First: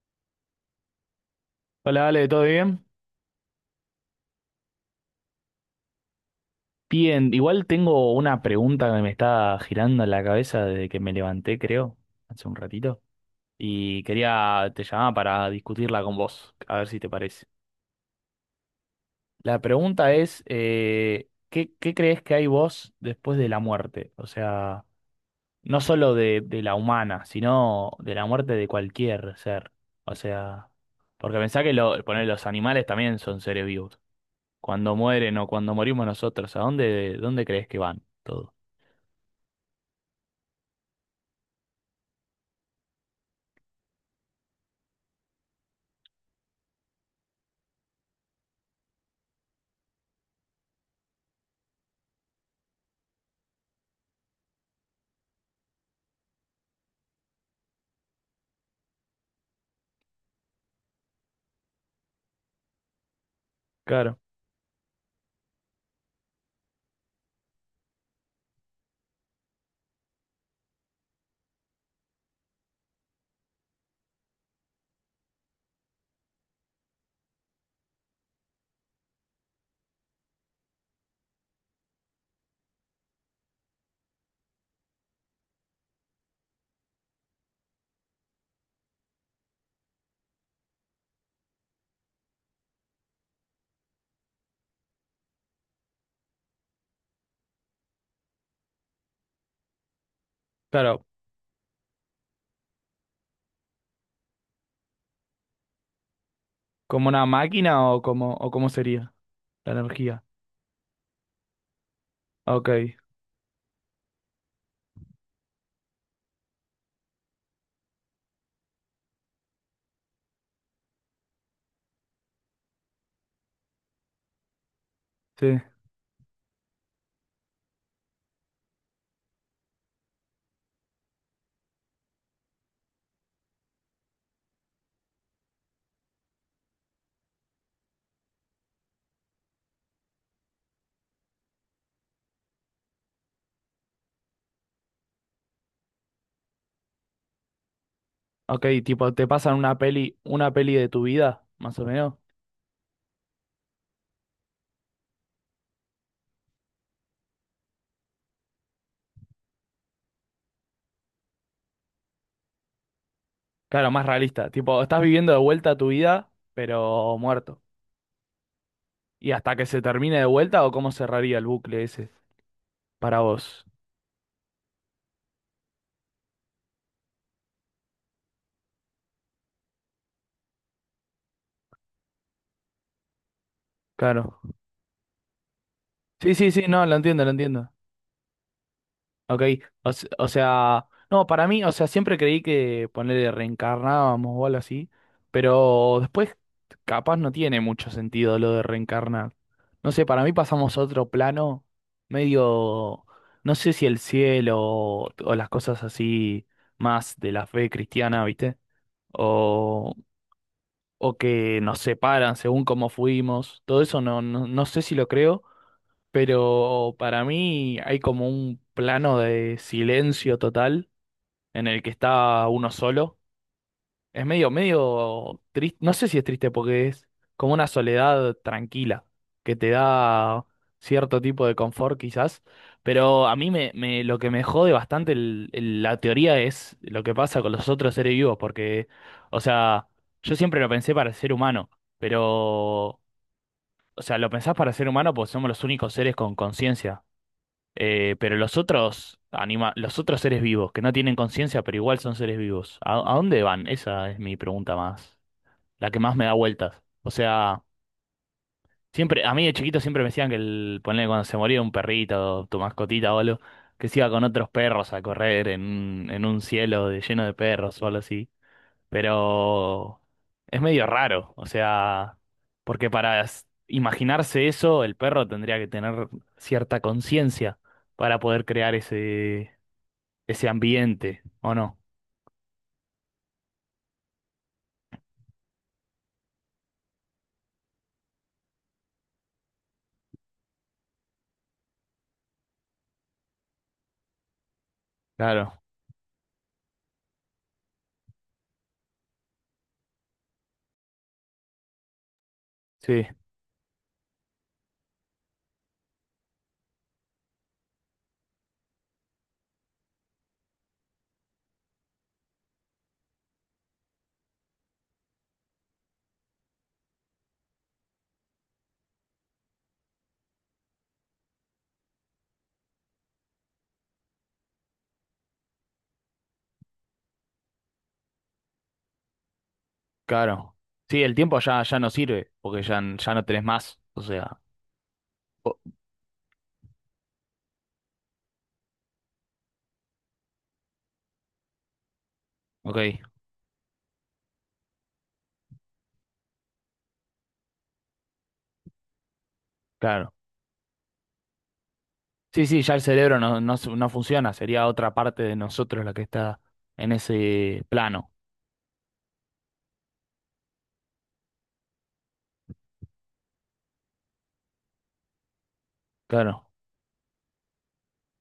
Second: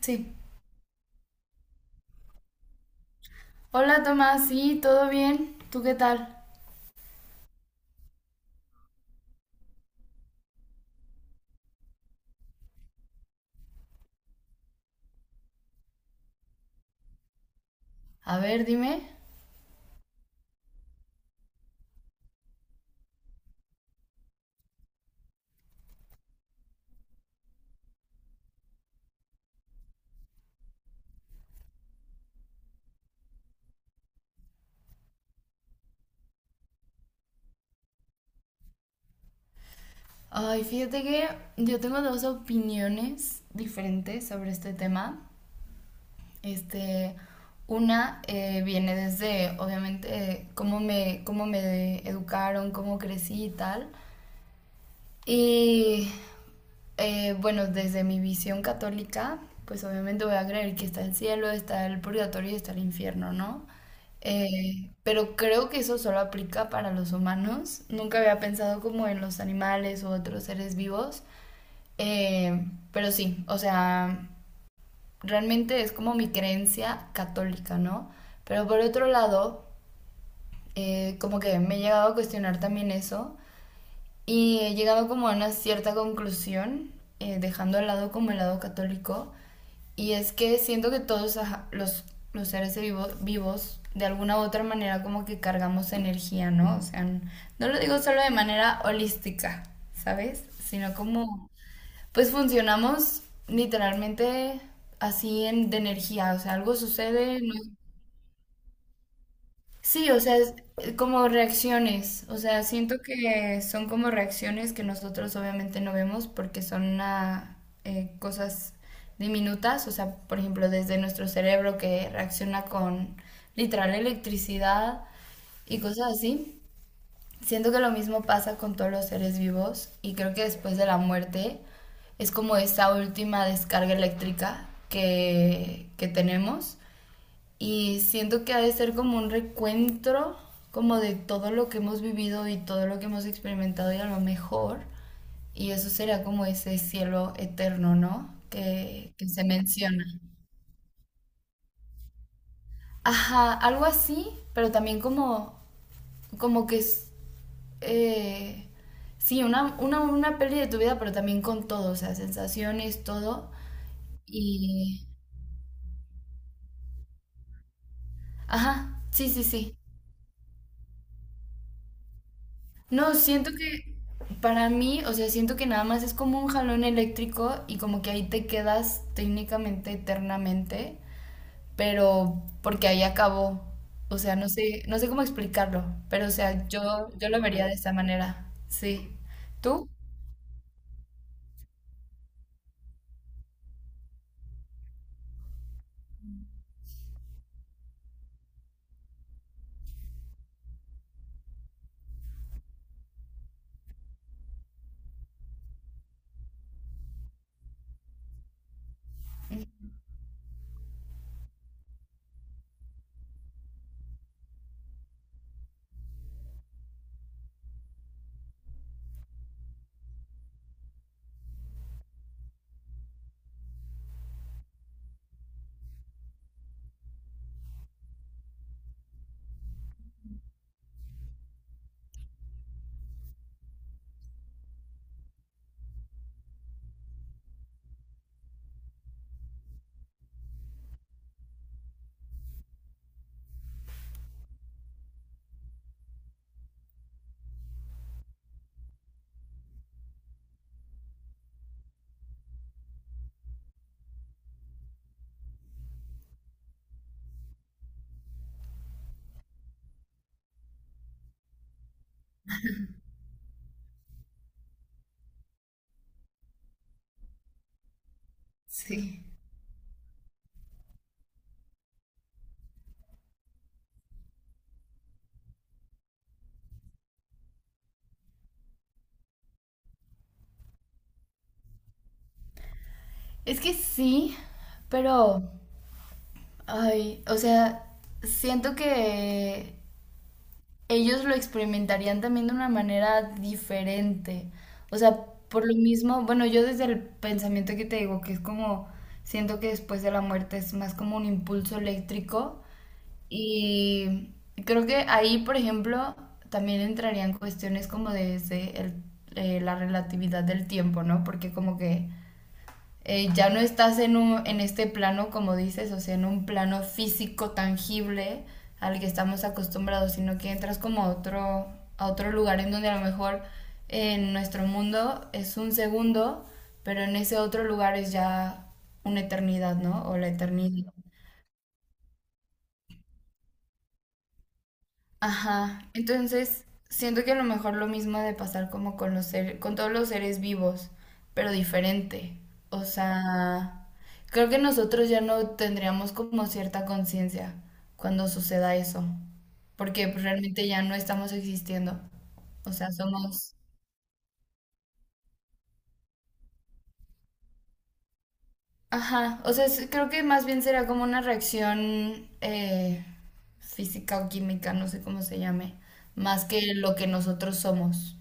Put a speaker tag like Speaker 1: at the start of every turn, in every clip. Speaker 1: Sí.
Speaker 2: Hola, Ale, ¿todo bien?
Speaker 1: Hola Tomás, sí, ¿todo bien? ¿Tú qué tal?
Speaker 2: Bien, igual tengo una pregunta que me está girando en la cabeza desde que me levanté, creo, hace un ratito, y quería, te llamaba para discutirla con vos, a ver si te parece.
Speaker 1: A ver, dime.
Speaker 2: La pregunta es, ¿qué, qué crees que hay vos después de la muerte? O sea, no solo de la humana, sino de la muerte de cualquier ser. O sea, porque pensá que lo, poner los animales también son seres vivos. Cuando mueren o cuando morimos nosotros, ¿a dónde, dónde crees que van todo?
Speaker 1: Ay, fíjate que yo tengo dos opiniones diferentes sobre este tema. Este, una viene desde, obviamente, cómo me educaron, cómo crecí y tal. Y bueno, Desde mi visión católica, pues obviamente voy a creer que está el cielo, está el purgatorio y está el infierno, ¿no?
Speaker 2: Claro,
Speaker 1: Pero creo que eso solo aplica para los humanos. Nunca había pensado como en los animales u otros seres vivos. Eh, pero sí, o sea, realmente es como mi creencia católica, ¿no? Pero por otro lado, como que me he llegado a cuestionar también eso y he llegado como a una cierta conclusión, dejando al lado como el lado católico, y es que siento que todos los, los seres vivos vivos, de alguna u otra manera, como que cargamos energía, ¿no? O sea, no lo digo solo de manera holística, ¿sabes? Sino
Speaker 2: claro.
Speaker 1: como, pues funcionamos literalmente así en, de energía, o sea, algo
Speaker 2: ¿Como una
Speaker 1: sucede, no.
Speaker 2: máquina o como o cómo sería la
Speaker 1: Sí, o
Speaker 2: energía?
Speaker 1: sea, es como reacciones, o sea,
Speaker 2: Ok,
Speaker 1: siento que son como reacciones que nosotros obviamente no vemos porque son cosas diminutas, o sea, por ejemplo, desde nuestro cerebro que reacciona con literal electricidad
Speaker 2: sí.
Speaker 1: y cosas así. Siento que lo mismo pasa con todos los seres vivos y creo que después de la muerte es como esa última descarga eléctrica que tenemos y siento que ha de ser como un recuento como de todo lo que hemos vivido y todo lo que hemos experimentado y a lo mejor. Y eso sería como ese cielo eterno, ¿no?
Speaker 2: Ok, tipo, te
Speaker 1: Que se
Speaker 2: pasan
Speaker 1: menciona.
Speaker 2: una peli de tu vida, más o menos.
Speaker 1: Ajá, algo así, pero también como, como que es, eh, sí, una peli de tu vida, pero también con todo, o sea, sensaciones, todo.
Speaker 2: Claro, más realista. Tipo, estás
Speaker 1: Y,
Speaker 2: viviendo de vuelta tu vida, pero muerto.
Speaker 1: ajá,
Speaker 2: ¿Y hasta que
Speaker 1: sí.
Speaker 2: se termine de vuelta o cómo cerraría el bucle ese
Speaker 1: No,
Speaker 2: para
Speaker 1: siento
Speaker 2: vos?
Speaker 1: que para mí, o sea, siento que nada más es como un jalón eléctrico y como que ahí te quedas técnicamente eternamente, pero porque ahí acabó. O sea,
Speaker 2: Claro.
Speaker 1: no sé cómo explicarlo, pero o
Speaker 2: Sí, sí, sí,
Speaker 1: sea,
Speaker 2: no, lo entiendo,
Speaker 1: yo
Speaker 2: lo
Speaker 1: lo vería
Speaker 2: entiendo.
Speaker 1: de esa manera. Sí.
Speaker 2: Ok,
Speaker 1: ¿Tú?
Speaker 2: o, se- o sea, no, para mí, o sea, siempre creí que ponerle reencarnábamos o algo así, pero después capaz no tiene mucho sentido lo de reencarnar. No sé, para mí pasamos a otro plano medio, no sé si el cielo o las cosas así más de la fe cristiana, ¿viste? O, o que nos separan según cómo fuimos, todo eso no, no, no sé si lo creo, pero para mí hay como un plano de silencio total en el que está uno solo. Es medio, medio triste, no sé si es triste porque es como una soledad tranquila que te da cierto tipo de confort quizás, pero a mí me, me- lo que me jode bastante el- la teoría es lo que pasa con los otros seres vivos, porque, o sea, yo siempre lo pensé para el ser humano, pero, o sea, lo pensás para el ser humano porque somos los únicos seres con conciencia. Pero los otros anima, los otros seres vivos que no tienen conciencia, pero igual son seres vivos, a dónde van? Esa es mi pregunta más, la que más me da vueltas. O sea, siempre, a mí de chiquito siempre me decían que el, ponele cuando se moría un perrito, tu mascotita o algo, que se iba con otros perros a correr en un cielo de- lleno de perros o algo así.
Speaker 1: Sí.
Speaker 2: Pero es medio raro, o sea, porque para s- imaginarse eso, el perro tendría que tener cierta conciencia para poder crear ese, ese ambiente, ¿o no?
Speaker 1: Es que sí, pero, ay, o sea, siento que ellos lo experimentarían también de una manera diferente. O sea,
Speaker 2: Claro,
Speaker 1: por lo mismo, bueno, yo desde el pensamiento que te digo, que es como, siento que después de la muerte es más como un impulso eléctrico
Speaker 2: sí,
Speaker 1: y creo que ahí, por ejemplo, también entrarían cuestiones como la relatividad del tiempo, ¿no? Porque como que ya no estás en este plano, como dices, o sea, en un plano físico tangible al que estamos acostumbrados, sino que entras como a otro lugar en donde a lo mejor en nuestro mundo es un segundo, pero en ese otro lugar es ya una eternidad, ¿no? O la
Speaker 2: claro.
Speaker 1: eternidad.
Speaker 2: Sí, el tiempo ya, ya no sirve, porque ya, n- ya no tenés más, o sea, o-
Speaker 1: Ajá. Entonces, siento que a lo mejor lo mismo ha de pasar como con con todos los seres vivos, pero diferente.
Speaker 2: ok,
Speaker 1: O sea, creo que nosotros ya no tendríamos como cierta conciencia cuando suceda eso, porque
Speaker 2: claro.
Speaker 1: pues, realmente ya no estamos existiendo.
Speaker 2: Sí, sí,
Speaker 1: O
Speaker 2: ya el
Speaker 1: sea,
Speaker 2: cerebro no, no,
Speaker 1: somos...
Speaker 2: s- no funciona, sería otra parte de nosotros la que está en ese plano,
Speaker 1: Ajá, o sea, creo que más bien será como una reacción física o química, no sé cómo se llame, más
Speaker 2: claro.
Speaker 1: que lo que nosotros somos,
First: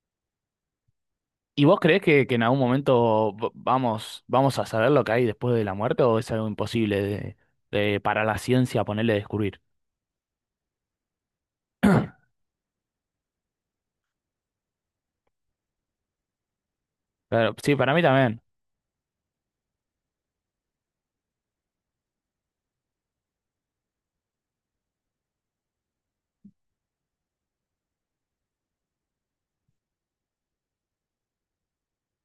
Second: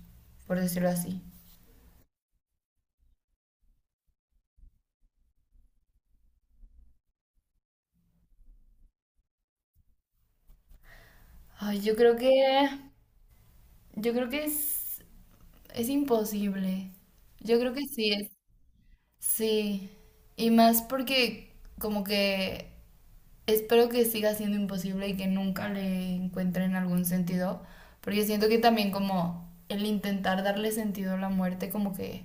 Speaker 1: por decirlo así.
Speaker 2: ¿Y vos creés que en algún momento v- vamos, vamos a saber lo que hay después de la muerte o es algo imposible de- para la ciencia ponerle descubrir?
Speaker 1: Ay, yo creo que es imposible.
Speaker 2: Claro,
Speaker 1: Yo creo
Speaker 2: sí,
Speaker 1: que
Speaker 2: para mí
Speaker 1: sí es.
Speaker 2: también.
Speaker 1: Sí. Y más porque como que espero que siga siendo imposible y que nunca le encuentren algún sentido. Porque siento que también como el intentar darle sentido a la muerte como que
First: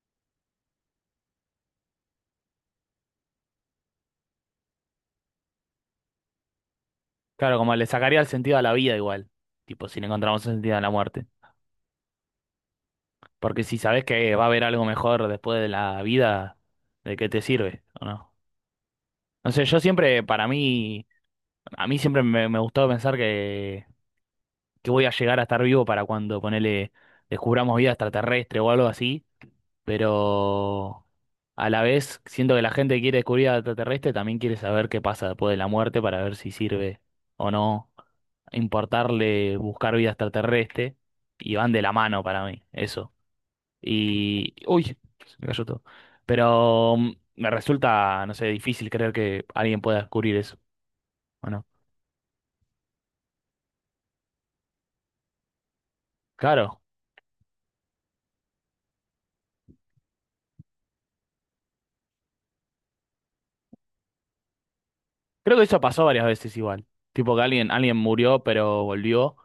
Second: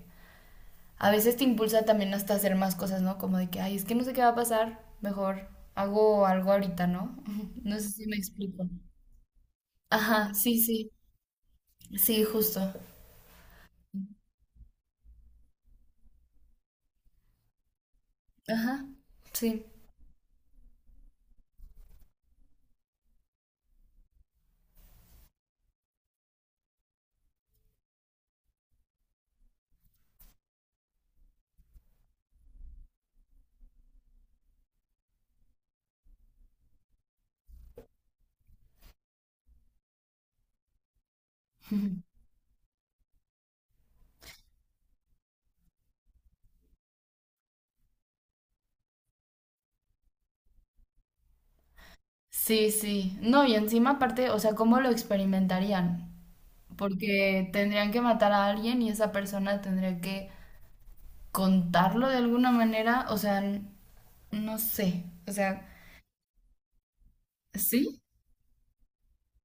Speaker 1: a veces te impulsa también hasta hacer más cosas, ¿no? Como de que, ay, es que no sé qué va a pasar. Mejor hago algo ahorita, ¿no?
Speaker 2: Claro, como
Speaker 1: No
Speaker 2: le
Speaker 1: sé si me
Speaker 2: sacaría el sentido a
Speaker 1: explico.
Speaker 2: la vida igual, tipo si le
Speaker 1: Ajá,
Speaker 2: encontramos el
Speaker 1: sí,
Speaker 2: sentido a la
Speaker 1: sí.
Speaker 2: muerte.
Speaker 1: Sí, justo.
Speaker 2: Porque si sabés que va a haber algo mejor después de la vida, ¿de qué te sirve o no?
Speaker 1: Ajá,
Speaker 2: No sé,
Speaker 1: sí.
Speaker 2: yo siempre, para mí, a mí siempre me, me gustó pensar que voy a llegar a estar vivo para cuando ponele, descubramos vida extraterrestre o algo así, pero a la vez siento que la gente que quiere descubrir al extraterrestre también quiere saber qué pasa después de la muerte para ver si sirve o no importarle buscar vida extraterrestre y van de la mano para mí, eso. Y, uy, se me cayó todo. Pero me resulta, no sé, difícil creer que alguien pueda descubrir eso, ¿o no?
Speaker 1: Sí, sí. No, y encima aparte, o sea, ¿cómo lo experimentarían?
Speaker 2: Claro,
Speaker 1: Porque tendrían que matar a alguien y esa persona tendría que contarlo de alguna manera. O sea, no sé. O
Speaker 2: creo que
Speaker 1: sea,
Speaker 2: eso pasó varias veces igual. Tipo que alguien, alguien
Speaker 1: ¿sí?
Speaker 2: murió pero volvió.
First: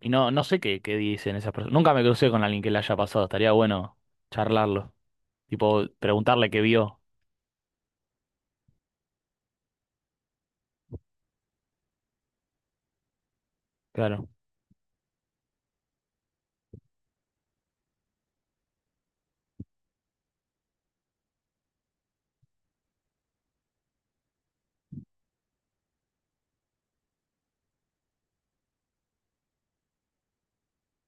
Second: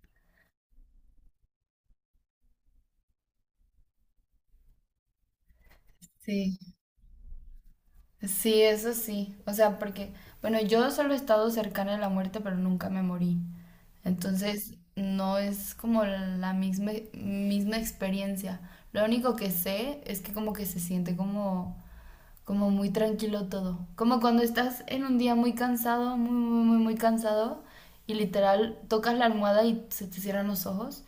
Speaker 2: Y no, no sé qué, qué dicen esas personas. Nunca me crucé con alguien que le haya pasado. Estaría bueno charlarlo. Tipo, preguntarle
Speaker 1: Sí.
Speaker 2: qué vio.
Speaker 1: Sí, eso sí. O sea, porque, bueno, yo solo he estado cercana a la muerte, pero nunca me morí.
Speaker 2: Claro.
Speaker 1: Entonces, no es como la misma experiencia. Lo único que sé es que como que se siente como muy tranquilo todo. Como cuando estás en un día muy cansado, muy cansado, y literal tocas la almohada y se te cierran los ojos,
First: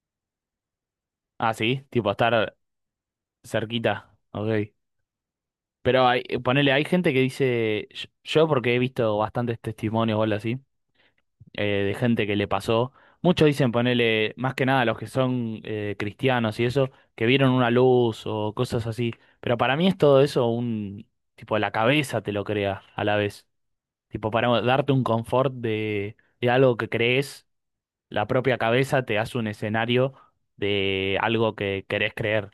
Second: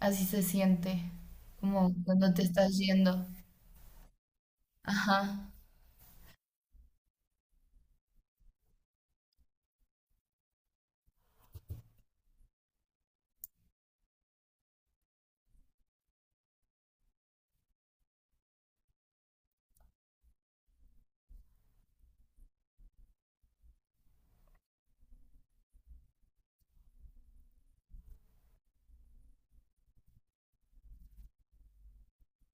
Speaker 1: así se siente,
Speaker 2: Ah, sí,
Speaker 1: como
Speaker 2: tipo
Speaker 1: cuando te
Speaker 2: estar
Speaker 1: estás yendo.
Speaker 2: cerquita. Ok.
Speaker 1: Ajá.
Speaker 2: Pero hay, ponele, hay gente que dice, yo porque he visto bastantes testimonios o algo así, de gente que le pasó. Muchos dicen, ponele, más que nada los que son cristianos y eso, que vieron una luz o cosas así. Pero para mí es todo eso un, tipo, la cabeza te lo crea a la vez. Tipo, para darte un confort de algo que crees, la propia cabeza te hace un escenario de algo que querés creer.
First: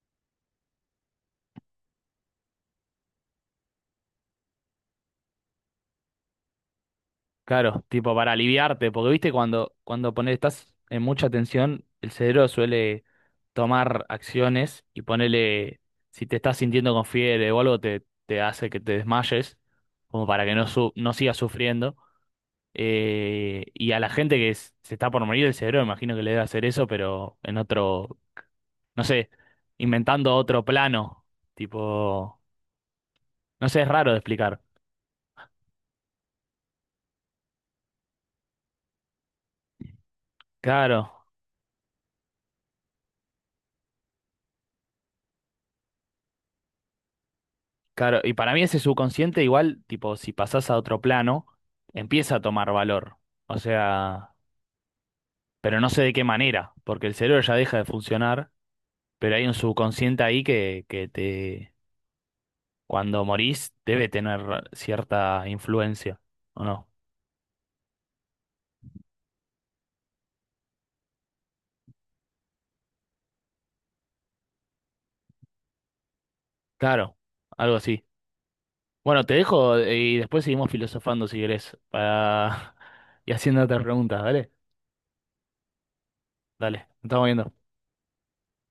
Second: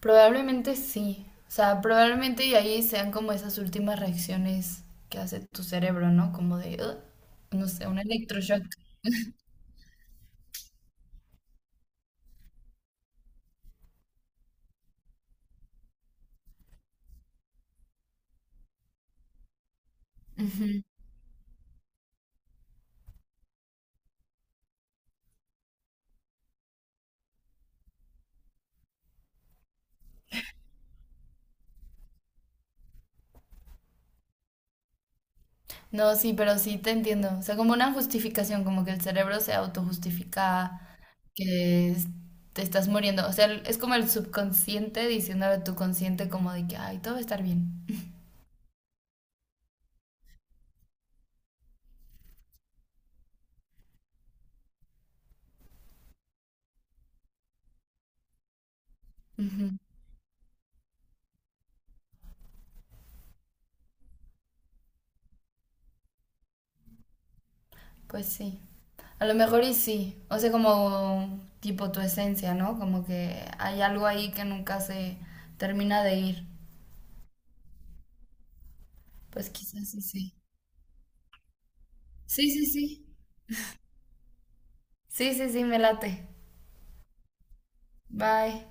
Speaker 1: Probablemente sí. O sea, probablemente y ahí sean como esas últimas reacciones que hace tu cerebro, ¿no? Como de, "Ugh", no
Speaker 2: Claro,
Speaker 1: sé, un
Speaker 2: tipo para
Speaker 1: electroshock.
Speaker 2: aliviarte, porque viste cuando, cuando pones, estás en mucha tensión, el cerebro suele tomar acciones y ponerle, si te estás sintiendo con fiebre o algo, te hace que te desmayes, como para que no,
Speaker 1: Ujú.
Speaker 2: su- no sigas sufriendo. Y a la gente que s- se está por morir el cerebro, imagino que le debe hacer eso, pero en otro, no sé, inventando otro plano. Tipo, no sé, es raro de explicar.
Speaker 1: No, sí, pero sí te entiendo. O sea, como una justificación, como que el cerebro se autojustifica
Speaker 2: Claro,
Speaker 1: que es- te estás muriendo. O sea, es como el subconsciente diciéndole a tu consciente como de que, ay, todo va a estar bien.
Speaker 2: claro. Y para mí ese subconsciente igual, tipo, si pasás a otro plano, empieza a tomar valor. O sea, pero no sé de qué manera, porque el cerebro ya deja de funcionar, pero hay un
Speaker 1: Ujú.
Speaker 2: subconsciente ahí que te, cuando morís, debe tener cierta influencia, ¿o no?
Speaker 1: Pues sí. A lo mejor y sí. O sea, como tipo tu esencia, ¿no? Como que hay algo ahí que nunca se termina de ir.
Speaker 2: Claro, algo así. Bueno, te
Speaker 1: Pues
Speaker 2: dejo
Speaker 1: quizás sí,
Speaker 2: y
Speaker 1: sí.
Speaker 2: después seguimos filosofando si querés,
Speaker 1: Sí, sí,
Speaker 2: para...
Speaker 1: sí.
Speaker 2: y haciendo otras preguntas, ¿vale?
Speaker 1: Sí, sí, sí, me late.
Speaker 2: Dale, nos estamos viendo.
Speaker 1: Bye.